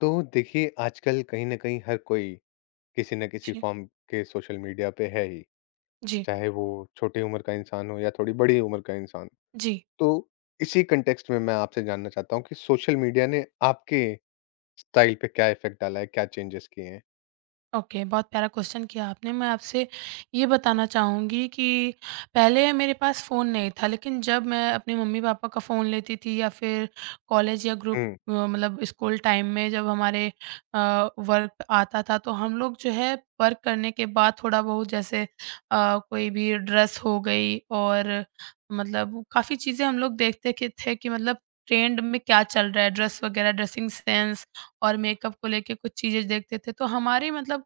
तो देखिए, आजकल कहीं न कहीं हर कोई किसी न किसी जी, फ़ॉर्म के सोशल मीडिया पे है ही, जी, चाहे वो छोटी उम्र का इंसान हो या थोड़ी बड़ी उम्र का इंसान। जी। तो इसी कॉन्टेक्स्ट में मैं आपसे जानना चाहता हूँ कि सोशल मीडिया ने आपके स्टाइल पे क्या इफ़ेक्ट डाला है, क्या चेंजेज़ किए हैं? ओके, बहुत प्यारा क्वेश्चन किया आपने। मैं आपसे ये बताना चाहूँगी कि पहले मेरे पास फ़ोन नहीं था, लेकिन जब मैं अपने मम्मी-पापा का फ़ोन लेती थी या फिर कॉलेज या ग्रुप हुँ, मतलब स्कूल टाइम में जब हमारे वर्क आता था, तो हम लोग जो है वर्क करने के बाद थोड़ा-बहुत जैसे कोई भी ड्रेस हो गई, और मतलब काफ़ी चीज़ें हम लोग देखते के थे कि मतलब ट्रेंड में क्या चल रहा है, ड्रेस वगैरह, ड्रेसिंग सेंस और मेकअप को लेके कुछ चीज़ें देखते थे। तो हमारी मतलब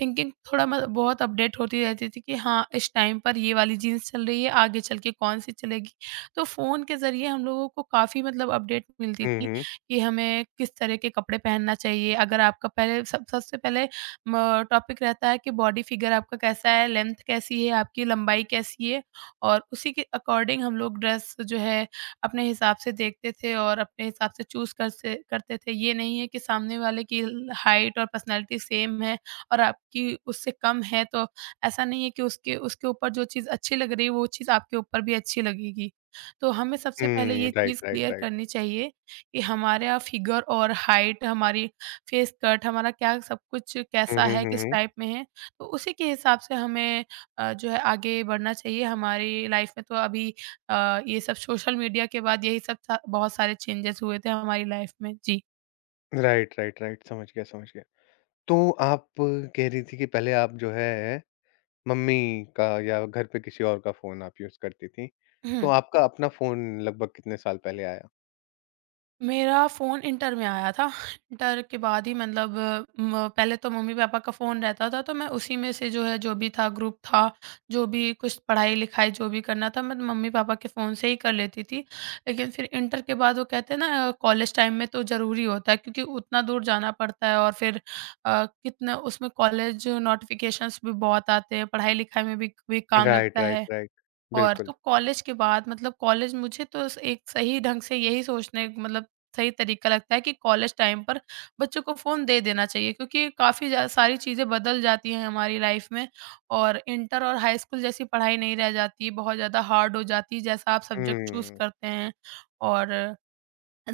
थिंकिंग थोड़ा मत बहुत अपडेट होती रहती थी कि हाँ, इस टाइम पर ये वाली जीन्स चल रही है, आगे चल के कौन-सी चलेगी। तो फ़ोन के ज़रिए हम लोगों को काफ़ी मतलब अपडेट मिलती हुँ, थी हुँ। कि हमें किस तरह के कपड़े पहनना चाहिए। अगर आपका पहले, सब सबसे पहले म टॉपिक रहता है कि बॉडी फिगर आपका कैसा है, लेंथ कैसी है, आपकी लंबाई कैसी है, और उसी के अकॉर्डिंग हम लोग ड्रेस जो है अपने हिसाब से देखते थे और अपने हिसाब से चूज़ कर से करते थे। ये नहीं है कि सामने वाले की ल हाइट और पर्सनैलिटी सेम है और आपकी उससे कम है, तो ऐसा नहीं है कि उसके उसके ऊपर जो चीज़ अच्छी लग रही है वो चीज़ आपके ऊपर भी अच्छी लगेगी। तो हमें सबसे पहले ये हुँ, राइट, चीज़ राइट, क्लियर राइट। करनी चाहिए कि हमारा फिगर और हाइट, हमारी फेस कट, हमारा क्या सब कुछ हुँ, कैसा हुँ, है, हुँ, किस हुँ। टाइप में है। तो उसी के हिसाब से हमें जो है आगे बढ़ना चाहिए। हमारी लाइफ में तो अभी ये सब सोशल मीडिया के बाद यही सब सा बहुत सारे चेंजेस हुए थे हमारी लाइफ में। जी। राइट, राइट, राइट, समझ गया, समझ गया। तो आप कह रही थी कि पहले आप जो है मम्मी का या घर पे किसी और का फ़ोन आप यूज़ करती थीं। तो हम्म आपका अपना फ़ोन लगभग कितने साल पहले आया? मेरा फ़ोन इंटर में आया था। इंटर के बाद ही मतलब म पहले तो मम्मी-पापा का फ़ोन रहता था, तो मैं उसी में से जो है जो भी था ग्रुप था, जो भी कुछ पढ़ाई-लिखाई जो भी करना था, मैं मम्मी-पापा के फ़ोन से ही कर लेती थी। लेकिन फिर इंटर के बाद वो कहते हैं ना, कॉलेज टाइम में तो ज़रूरी होता है, क्योंकि उतना दूर जाना पड़ता है, और फिर कितना उसमें कॉलेज नोटिफ़िकेशंस भी बहुत आते हैं, पढ़ाई-लिखाई में भी काम लगता राइट, राइट, है। राइट। और तो बिल्कुल। कॉलेज के बाद मतलब कॉलेज मुझे तो स एक सही ढंग से यही सोचने मतलब सही तरीका लगता है कि कॉलेज टाइम पर बच्चों को फ़ोन दे देना चाहिए, क्योंकि काफ़ी ज़्या सारी चीज़ें बदल जाती हैं हमारी लाइफ़ में, और इंटर और हाई स्कूल जैसी पढ़ाई नहीं रह जाती, बहुत ज़्यादा हार्ड हो जाती है, जैसा आप सब्जेक्ट चूज़ हुँ। करते हैं, और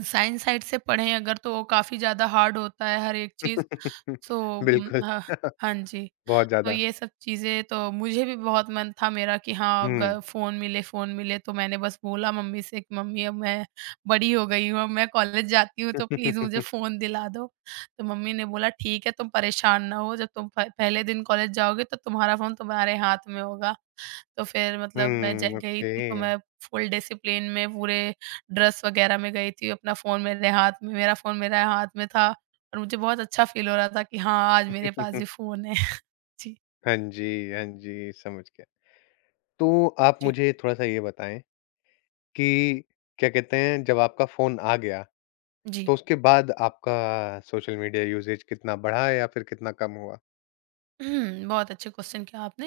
साइंस साइड से पढ़ें अगर तो काफ़ी ज़्यादा हार्ड होता है हर एक चीज़। सो उम, बिल्कुल। ह हाँ जी। बहुत तो ज़्यादा। ये सब चीज़ें तो मुझे भी बहुत मन था, मेरा कि हाँ, हुँ। ग फ़ोन मिले, फ़ोन मिले, तो मैंने बस बोला मम्मी से कि मम्मी, अब मैं बड़ी हो गई हूँ, अब मैं कॉलेज जाती हूँ, तो प्लीज़ मुझे हुँ, फ़ोन दिला दो। तो मम्मी ने बोला, ठीक है तुम परेशान ना हो, जब तुम प पहले दिन कॉलेज जाओगे तो तुम्हारा फ़ोन तुम्हारे हाथ में होगा। तो फिर मतलब मैं ज गई ओके। थी, तो मैं फुल डिसिप्लिन में पूरे ड्रेस वग़ैरह में गई थी, अपना फ़ोन मेरे हाथ में मेरा फ़ोन मेरे हाथ में था, और मुझे बहुत अच्छा फ़ील हो रहा था कि हाँ, आज मेरे पास ये फ़ोन है। जी, हाँ जी, हाँ जी, समझ गया। तो आप जी। मुझे थोड़ा-सा ये बताएँ कि क्या कहते हैं जब आपका फ़ोन आ गया, जी। तो उसके बाद आपका सोशल मीडिया यूसेज कितना बढ़ा या फिर कितना कम हुआ? बहुत अच्छे क्वेश्चन किया आपने।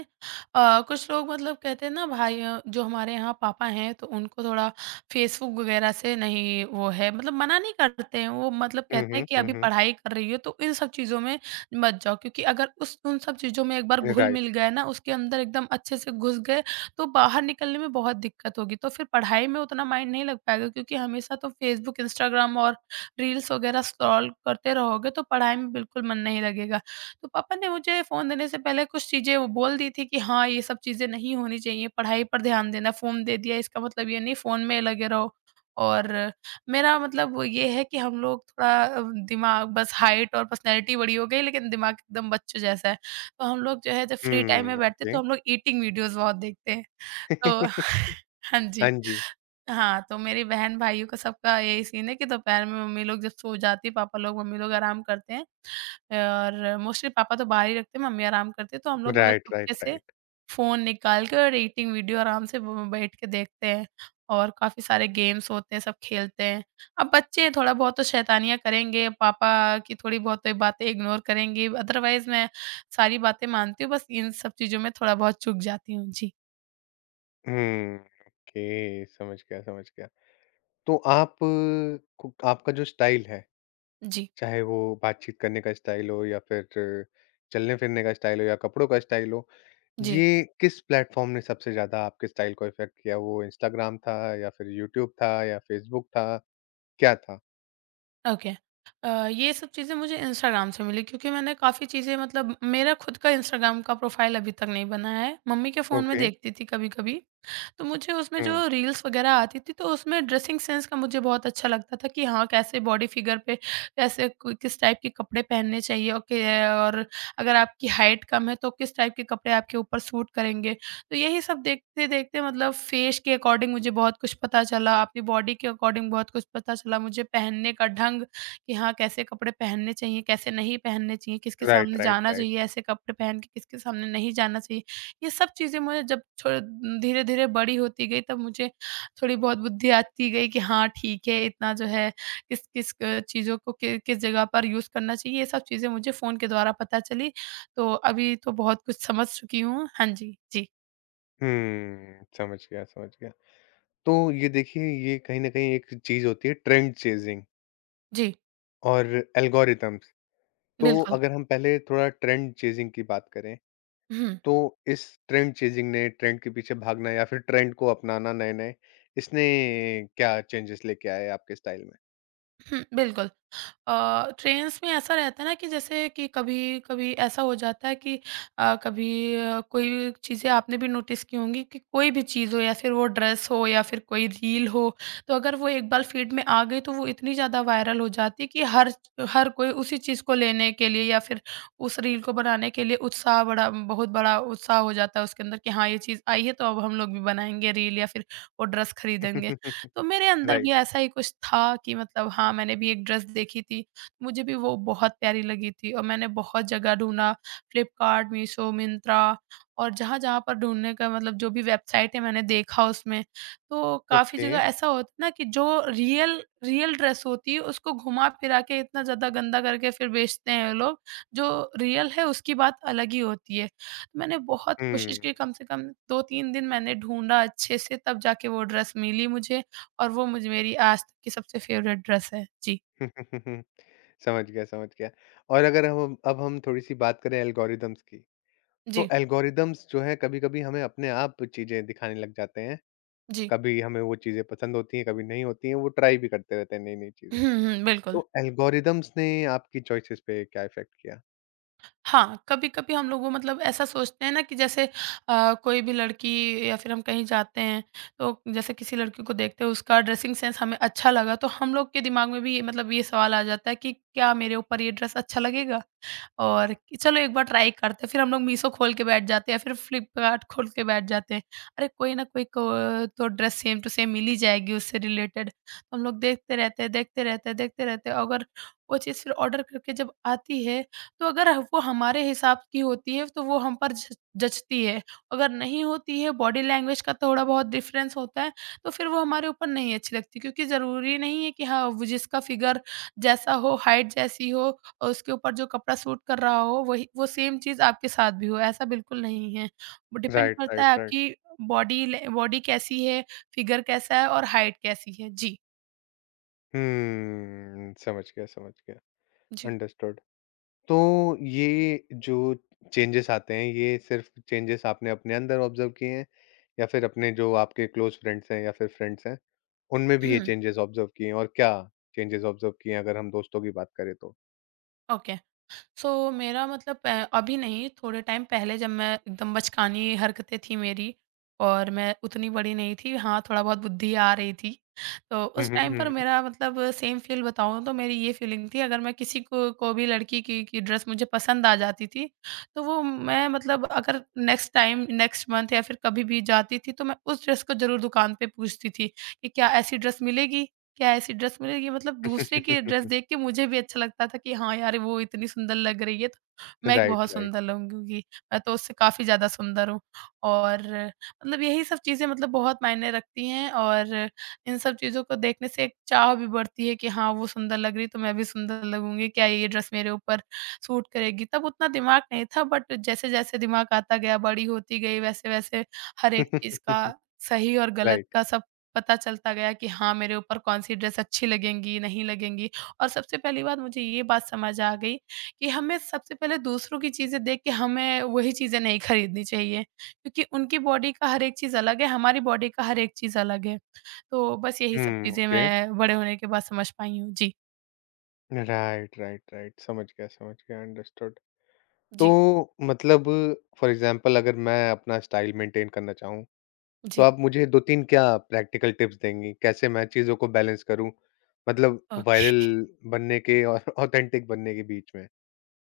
कुछ लोग मतलब कहते हैं ना भाई, जो हमारे यहाँ पापा हैं तो उनको थोड़ा फेसबुक वगैरह से नहीं, वो है मतलब मना नहीं करते हैं। वो मतलब हुँ, कहते हैं हुँ। कि हुँ, अभी हुँ। पढ़ाई कर रही हो तो इन सब चीज़ों में मत जाओ, क्योंकि अगर उस उन सब चीज़ों में एक बार राइट। घुल-मिल गए ना, उसके अंदर एकदम अच्छे से घुस गए, तो बाहर निकलने में बहुत दिक्कत होगी। तो फिर पढ़ाई में उतना माइंड नहीं लग पाएगा, क्योंकि हमेशा तो फेसबुक, इंस्टाग्राम और रील्स वगैरह स्क्रॉल करते रहोगे तो पढ़ाई में बिल्कुल मन नहीं लगेगा। तो पापा ने मुझे फ़ोन देने से पहले कुछ चीज़ें वो बोल दी थी कि हाँ, ये सब चीज़ें नहीं होनी चाहिए, पढ़ाई पर ध्यान देना, फ़ोन दे दिया इसका मतलब ये नहीं फ़ोन में लगे रहो। और मेरा मतलब वो ये है कि हम लोग थोड़ा दिमाग, बस हाइट और पर्सनैलिटी बड़ी हो गई लेकिन दिमाग एकदम बच्चों जैसा है। तो हम लोग जो है, जब फ्री टाइम में हुँ, बैठते हैं तो ओके। हम लोग ईटिंग वीडियोज़ बहुत देखते हैं। तो हाँ जी। हाँ जी। हाँ, तो मेरी बहन-भाइयों का सबका यही सीन है कि दोपहर में मम्मी लोग जब सो जाती है, पापा लोग मम्मी लोग आराम करते हैं, और मोस्टली पापा तो बाहर ही रखते हैं, मम्मी आराम करती है, तो हम लोग मतलब राइट, चुपके राइट, से राइट। फ़ोन निकाल के और ईटिंग वीडियो आराम से ब बैठ के देखते हैं, और काफ़ी सारे गेम्स होते हैं, सब खेलते हैं। अब बच्चे हैं, थोड़ा बहुत तो शैतानियाँ करेंगे, पापा की थोड़ी बहुत तो बातें इग्नोर करेंगे, अदरवाइज़ मैं सारी बातें मानती हूँ, बस इन सब चीज़ों में थोड़ा बहुत चूक जाती हूँ। जी, हुँ, ओके समझ गया, समझ गया। तो आप को आपका जो स्टाइल है, जी, चाहे वो बातचीत करने का स्टाइल हो या फिर चलने-फिरने का स्टाइल हो या कपड़ों का स्टाइल हो, जी। ये किस प्लेटफ़ॉर्म ने सबसे ज़्यादा आपके स्टाइल को इफ़ेक्ट किया? वो इंस्टाग्राम था या फिर यूट्यूब था या फ़ेसबुक था, क्या था? ओके। ये सब चीज़ें मुझे इंस्टाग्राम से मिली, क्योंकि मैंने काफ़ी चीज़ें मतलब मेरा खुद का इंस्टाग्राम का प्रोफ़ाइल अभी तक नहीं बना है। मम्मी के फ़ोन में ओके। देखती थी कभी-कभी। तो मुझे उसमें हुँ, जो रील्स वगैरह आती थी तो उसमें ड्रेसिंग सेंस का मुझे बहुत अच्छा लगता था कि हाँ, कैसे बॉडी फिगर पे, कैसे किस टाइप के कपड़े पहनने चाहिए, और और अगर आपकी हाइट कम है तो किस टाइप के कपड़े आपके ऊपर सूट करेंगे, तो यही सब देखते देखते मतलब फेस के अकॉर्डिंग मुझे बहुत कुछ पता चला, अपनी बॉडी के अकॉर्डिंग बहुत कुछ पता चला, मुझे पहनने का ढंग कि हाँ, कैसे कपड़े पहनने चाहिए, कैसे नहीं पहनने चाहिए, किसके राइट, सामने राइट, जाना राइट। चाहिए ऐसे कपड़े पहन के, किसके सामने नहीं जाना चाहिए, ये सब चीज़ें मुझे, जब थोड़ा धीरे-धीरे बड़ी होती गई तब मुझे थोड़ी बहुत बुद्धि आती गई कि हाँ, ठीक है, इतना जो है किस-किस चीज़ों को कि किस जगह पर यूज़ करना चाहिए, ये सब चीज़ें मुझे फ़ोन के द्वारा पता चली। तो अभी तो बहुत कुछ समझ चुकी हूँ। हाँ जी, जी। हुँ, समझ गया, समझ गया। तो ये देखिए, ये कहीं न कहीं एक चीज़ होती है ट्रेंड चेज़िंग जी, और एल्गोरिदम्स। तो बिल्कुल। अगर हम पहले थोड़ा ट्रेंड चेज़िंग की बात करें, हुँ, तो इस ट्रेंड चेज़िंग ने ट्रेंड के पीछे भागना या फिर ट्रेंड को अपनाना नए-नए, इसने क्या चेंजेस लेके आया है आपके स्टाइल में? हुँ, बिल्कुल। ट्रेन्स में ऐसा रहता है ना कि जैसे कि कभी-कभी ऐसा हो जाता है कि कभी कोई चीज़ें आपने भी नोटिस की होंगी कि कोई भी चीज़ हो या फिर वो ड्रेस हो या फिर कोई रील हो, तो अगर वो एक बार फीड में आ गई तो वो इतनी ज़्यादा वायरल हो जाती है कि हर हर कोई उसी चीज़ को लेने के लिए या फिर उस रील को बनाने के लिए उत्साह बड़ा, बहुत बड़ा उत्साह हो जाता है उसके अंदर कि हाँ, ये चीज़ आई है तो अब हम लोग भी बनाएँगे रील या फिर वो ड्रेस खरीदेंगे। तो मेरे अंदर भी राइट, ऐसा ही कुछ था कि मतलब हाँ, मैंने भी एक ड्रेस देखी थी, मुझे भी वो बहुत प्यारी लगी थी और मैंने बहुत जगह ढूँढा, फ्लिपकार्ट, मीशो, मिंत्रा, और जहाँ-जहाँ पर ढूँढने का मतलब जो भी वेबसाइट है मैंने देखा उसमें, तो काफ़ी ओके। जगह ऐसा होता है ना कि जो रियल रियल ड्रेस होती है उसको घुमा-फिरा के इतना ज़्यादा गंदा करके फिर बेचते हैं ये लोग, जो रियल है उसकी बात अलग ही होती है। तो मैंने बहुत कोशिश हुँ। की, कम से कम 2-3 दिन मैंने ढूँढा अच्छे से, तब जाके वो ड्रेस मिली मुझे, और वो मुझे मेरी आज तक की सबसे फ़ेवरेट ड्रेस है। जी, समझ गया, समझ गया। और अगर हम अब हम थोड़ी-सी बात करें एल्गोरिदम्स की, तो जी, एल्गोरिदम्स जो हैं कभी-कभी हमें अपने आप चीज़ें दिखाने लग जाते हैं। जी। कभी हमें वो चीज़ें पसंद होती हैं, कभी नहीं होती हैं, वो ट्राई भी करते रहते हैं नई-नई हुँ, चीज़ें। हुँ, बिल्कुल। तो एल्गोरिदम्स ने आपकी चॉइसेस पे क्या इफ़ेक्ट किया? हाँ, कभी-कभी हम लोग वो मतलब ऐसा सोचते हैं ना कि जैसे कोई भी लड़की या फिर हम कहीं जाते हैं, तो जैसे किसी लड़की को देखते हैं, उसका ड्रेसिंग सेंस हमें अच्छा लगा, तो हम लोग के दिमाग में भी ये मतलब ये सवाल आ जाता है कि क्या मेरे ऊपर ये ड्रेस अच्छा लगेगा? और कि चलो एक बार ट्राई करते हैं, फिर हम लोग मीशो खोल के बैठ जाते हैं या फिर फ्लिपकार्ट खोल के बैठ जाते हैं। अरे कोई ना कोई को तो ड्रेस सेम टू सेम मिल ही जाएगी उससे रिलेटेड। तो हम लोग देखते रहते हैं, देखते रहते हैं, देखते रहते हैं अगर वो चीज़ फिर ऑर्डर करके जब आती है, तो अगर वो हमारे हिसाब की होती है तो वो हम पर ज जचती है। अगर नहीं होती है, बॉडी लैंग्वेज का थोड़ा बहुत डिफ़रेंस होता है, तो फिर वो हमारे ऊपर नहीं अच्छी लगती क्योंकि ज़रूरी नहीं है कि हाँ, वो जिसका फिगर जैसा हो, हाइट जैसी हो और उसके ऊपर जो कपड़ा सूट कर रहा हो वही वो सेम चीज़ आपके साथ भी हो, ऐसा बिल्कुल नहीं है। वो डिपेंड राइट, करता है राइट, राइट। आपकी बॉडी कैसी है, फिगर कैसा है और हाइट कैसी है। जी, समझ गया, समझ गया। जी। अंडरस्टूड। तो ये जो चेंजेस आते हैं, ये सिर्फ़ चेंजेस आपने अपने अंदर ऑब्ज़र्व किए हैं या फिर अपने जो आपके क्लोज़ फ्रेंड्स हैं या फिर फ्रेंड्स हैं, उनमें भी ये हुँ, चेंजेस ऑब्ज़र्व किए हैं और क्या चेंजेस ऑब्ज़र्व किए हैं अगर हम दोस्तों की बात करें तो? ओके। सो मेरा मतलब अभी नहीं थोड़े टाइम पहले जब मैं एकदम बचकानी हरकतें थी मेरी और मैं उतनी बड़ी नहीं थी, हाँ थोड़ा बहुत बुद्धि आ रही थी, तो हुँ, उस हुँ, टाइम पर हुँ। मेरा मतलब सेम फील बताऊँ तो मेरी ये फीलिंग थी अगर मैं किसी को भी लड़की की ड्रेस मुझे पसंद आ जाती थी तो वो मैं मतलब अगर नेक्स्ट टाइम नेक्स्ट मंथ या फिर कभी भी जाती थी तो मैं उस ड्रेस को जरूर दुकान पे पूछती थी कि क्या ऐसी ड्रेस मिलेगी, क्या ऐसी ड्रेस मिलेगी, मतलब दूसरे की ड्रेस देख के मुझे भी अच्छा लगता था कि हाँ यार, वो इतनी सुंदर लग रही है तो मैं भी राइट, बहुत राइट। सुंदर लगूँगी। मैं तो उससे काफ़ी ज़्यादा सुंदर हूँ और मतलब यही सब चीज़ें मतलब बहुत मायने रखती हैं और इन सब चीज़ों को देखने से एक चाह भी बढ़ती है कि हाँ, वो सुंदर लग रही है तो मैं भी सुंदर लगूँगी। क्या ये ड्रेस मेरे ऊपर सूट करेगी? तब उतना दिमाग नहीं था बट जैसे-जैसे दिमाग आता गया, बड़ी होती गई वैसे-वैसे हर एक चीज़ राइट। का सही और गलत का सब पता चलता गया कि हाँ, मेरे ऊपर कौन-सी ड्रेस अच्छी लगेंगी, नहीं लगेंगी। और सबसे पहली बात मुझे ये बात समझ आ गई कि हमें सबसे पहले दूसरों की चीज़ें देख के हमें वही चीज़ें नहीं खरीदनी चाहिए, क्योंकि उनकी बॉडी का हर एक चीज़ अलग है, हमारी बॉडी का हर एक चीज़ अलग है। तो बस यही सब हुँ, चीज़ें ओके। मैं बड़े होने के बाद समझ पाई हूँ। जी, राइट, राइट, राइट। समझ गया, अंडरस्टूड। तो जी, मतलब फॉर एग्ज़ाम्पल अगर मैं अपना स्टाइल मेंटेन करना चाहूँ, तो जी। आप मुझे 2-3 क्या प्रैक्टिकल टिप्स देंगी? कैसे मैं चीज़ों को बैलेंस करूँ? मतलब ओके। वायरल बनने के और ऑथेंटिक बनने के बीच में?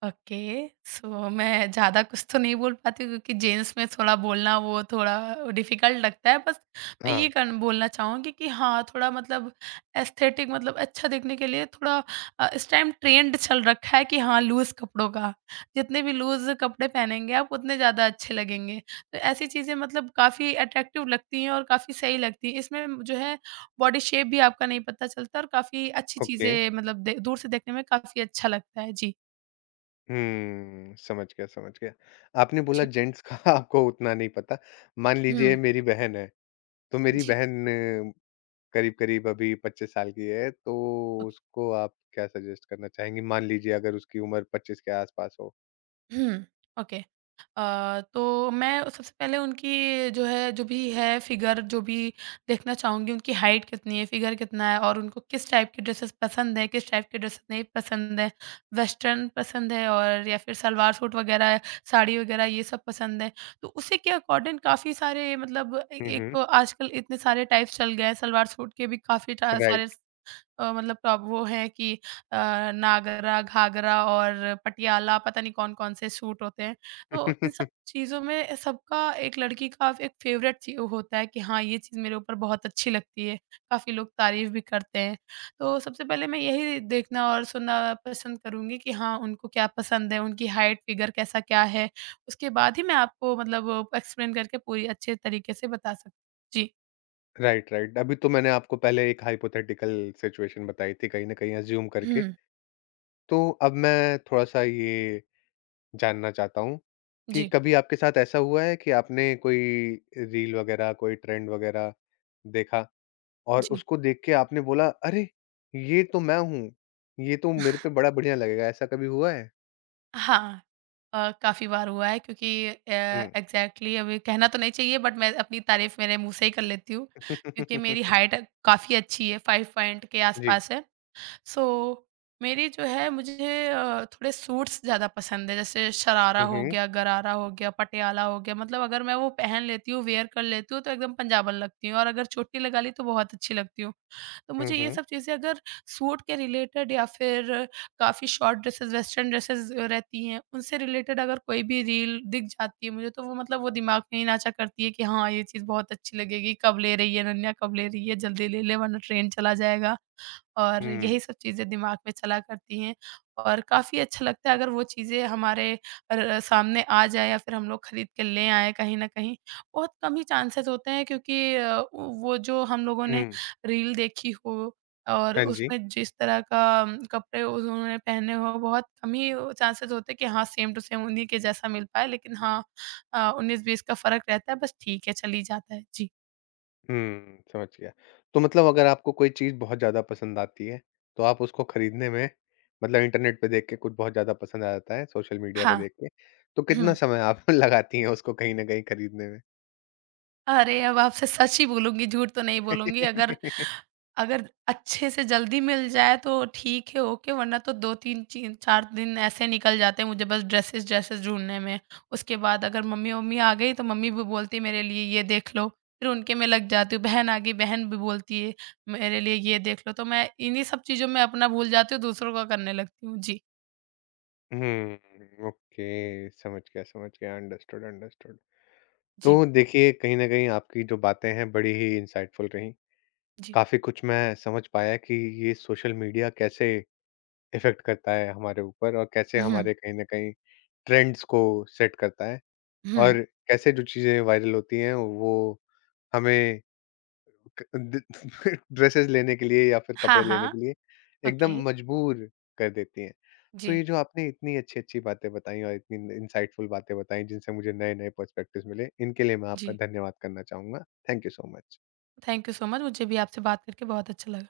ओके, सो मैं ज़्यादा कुछ तो नहीं बोल पाती हूँ, क्योंकि जेन्स में थोड़ा बोलना वो थोड़ा डिफिकल्ट लगता है। बस मैं ये हाँ, कन बोलना चाहूँगी कि हाँ, थोड़ा मतलब एस्थेटिक मतलब अच्छा दिखने के लिए थोड़ा, इस टाइम ट्रेंड चल रखा है कि हाँ, लूज़ कपड़ों का। जितने भी लूज़ कपड़े पहनेंगे आप उतने ज़्यादा अच्छे लगेंगे। तो ऐसी चीज़ें मतलब काफ़ी अट्रैक्टिव लगती हैं और काफ़ी सही लगती हैं। इसमें जो है बॉडी शेप भी आपका नहीं पता चलता और काफ़ी अच्छी ओके। चीज़ें मतलब दे दूर से देखने में काफ़ी अच्छा लगता है। जी। हुँ, समझ गया, समझ गया। आपने बोला जी। जेंट्स का आपको उतना नहीं पता। मान लीजिए हुँ। मेरी बहन है, तो मेरी जी। बहन करीब-करीब अभी 25 साल की है, तो ओके। उसको आप क्या सजेस्ट करना चाहेंगी? मान लीजिए अगर उसकी उम्र 25 के आस-पास हो। हुँ, ओके। तो मैं सबसे पहले उनकी जो है जो भी है फ़िगर जो भी देखना चाहूँगी, उनकी हाइट कितनी है, फ़िगर कितना है और उनको किस टाइप की ड्रेसेस पसंद है, किस टाइप की ड्रेसेस नहीं पसंद है। वेस्टर्न पसंद है और या फिर सलवार सूट वग़ैरह, साड़ी वग़ैरह ये सब पसंद है। तो उसी के अकॉर्डिंग काफ़ी सारे मतलब ए हुँ, एक हुँ। आजकल इतने सारे टाइप्स चल गए हैं, सलवार सूट के भी काफ़ी टा राइट। सारे मतलब टॉप वो हैं कि अ, नागरा, घाघरा और पटियाला पता नहीं कौन-कौन से सूट होते हैं। तो इन सब चीज़ों में सबका एक लड़की का एक फ़ेवरेट चीज़ होता है कि हाँ, ये चीज़ मेरे ऊपर बहुत अच्छी लगती है। काफ़ी लोग तारीफ़ भी करते हैं। तो सबसे पहले मैं यही देखना और सुनना पसंद करूँगी कि हाँ, उनको क्या पसंद है, उनकी हाइट, फ़िगर कैसा क्या है। उसके बाद ही मैं आपको मतलब एक्सप्लेन करके पूरी अच्छे तरीके से बता सक। जी। Right, right. अभी तो मैंने आपको पहले एक हाइपोथेटिकल सिचुएशन बताई थी कहीं न कहीं अज़्यूम करके। हुँ। तो अब मैं थोड़ा-सा ये जानना चाहता हूँ कि जी, कभी आपके साथ ऐसा हुआ है कि आपने कोई रील वगैरह, कोई ट्रेंड वगैरह देखा और जी। उसको देख के आपने बोला, "अरे! ये तो मैं हूँ। ये तो मेरे पे बड़ा बढ़िया लगेगा।" ऐसा कभी हुआ है? हाँ। काफ़ी बार हुआ है क्योंकि हुँ। एग्ज़ैक्टली अभी कहना तो नहीं चाहिए बट मैं अपनी तारीफ़ मेरे मुँह से ही कर लेती हूँ, क्योंकि मेरी हाइट काफ़ी अच्छी है, 5 पॉइंट के जी। आसपास है। सो मेरी जो है मुझे थोड़े सूट्स ज़्यादा पसंद है जैसे शरारा हुँ, हो हुँ। गया, गरारा हो गया, पटियाला हो गया, मतलब अगर मैं वो पहन लेती हूँ, वेयर कर लेती हूँ तो एकदम पंजाबन लगती हूँ और अगर चोटी लगा ली तो बहुत अच्छी लगती हूँ। तो हुँ, मुझे ये हुँ। सब चीज़ें अगर सूट के रिलेटेड या फिर काफ़ी शॉर्ट ड्रेसेस, वेस्टर्न ड्रेसेस रहती हैं, उनसे रिलेटेड अगर कोई भी रील दिख जाती है मुझे तो वो मतलब वो दिमाग में ही नाचा करती है कि हाँ, ये चीज़ बहुत अच्छी लगेगी, कब ले रही है नन्या, कब ले रही है, जल्दी ले ले वरना ट्रेन चला जाएगा। और यही हुँ, सब चीज़ें दिमाग में चला करती हैं और काफ़ी अच्छा लगता है अगर वो चीज़ें हमारे र सामने आ जाए या फिर हम लोग खरीद के ले आएँ कहीं न कहीं। बहुत कम ही चांसेस होते हैं क्योंकि वो जो हम लोगों ने हुँ। रील देखी हो और हाँ जी। उसमें जिस तरह का कपड़े उन्होंने पहने हो बहुत कम ही चांसेस होते हैं कि हाँ, सेम टू सेम उन्हीं के जैसा मिल पाए, लेकिन हाँ 19-20 का फ़र्क रहता है बस ठीक है चल ही जाता है। जी। हुँ, समझ गया। तो मतलब अगर आपको कोई चीज़ बहुत ज़्यादा पसंद आती है, तो आप उसको खरीदने में मतलब इंटरनेट पे देख के कुछ बहुत ज़्यादा पसंद आ जाता है, सोशल मीडिया पे हाँ। देख के, तो कितना हुँ। समय आप लगाती हैं उसको कहीं न कहीं खरीदने में? अरे! अब आपसे सच ही बोलूँगी, झूठ तो नहीं बोलूँगी। अगर अगर अच्छे से जल्दी मिल जाए तो ठीक है, ओके, वरना तो 2-3 चीन 4 दिन ऐसे निकल जाते हैं मुझे बस ड्रेसेस-ड्रेसेस ढूँढने में। उसके बाद अगर मम्मी-वम्मी आ गई तो मम्मी भी बोलती है मेरे लिए ये देख लो, फिर उनके में लग जाती हूँ। बहन आ गई, बहन भी बोलती है मेरे लिए ये देख लो, तो मैं इन्हीं सब चीज़ों में अपना भूल जाती हूँ, दूसरों का करने लगती हूँ। जी, हुँ, ओके। समझ गया, समझ गया। Understood, understood. जी, तो देखिए, कहीं न कहीं आपकी जो बातें हैं बड़ी ही इंसाइटफुल रहीं। जी। काफ़ी कुछ मैं समझ पाया कि ये सोशल मीडिया कैसे इफ़ेक्ट करता है हमारे ऊपर और कैसे हुँ, हमारे कहीं न कहीं ट्रेंड्स को सेट करता है हुँ। और कैसे जो चीज़ें वायरल होती हैं वो हमें क द ड्रेसेज़ लेने के लिए या फिर हाँ, कपड़े लेने हाँ। के लिए ओके। एकदम मजबूर कर देती हैं। तो जी, ये जो आपने इतनी अच्छी-अच्छी बातें बताई और इतनी इनसाइटफुल बातें बताई जिनसे मुझे नए-नए पर्सपेक्टिव्स मिले, इनके लिए मैं आपका जी। धन्यवाद करना चाहूँगा। Thank you so much. Thank you so much, मुझे भी आपसे बात करके बहुत अच्छा लगा।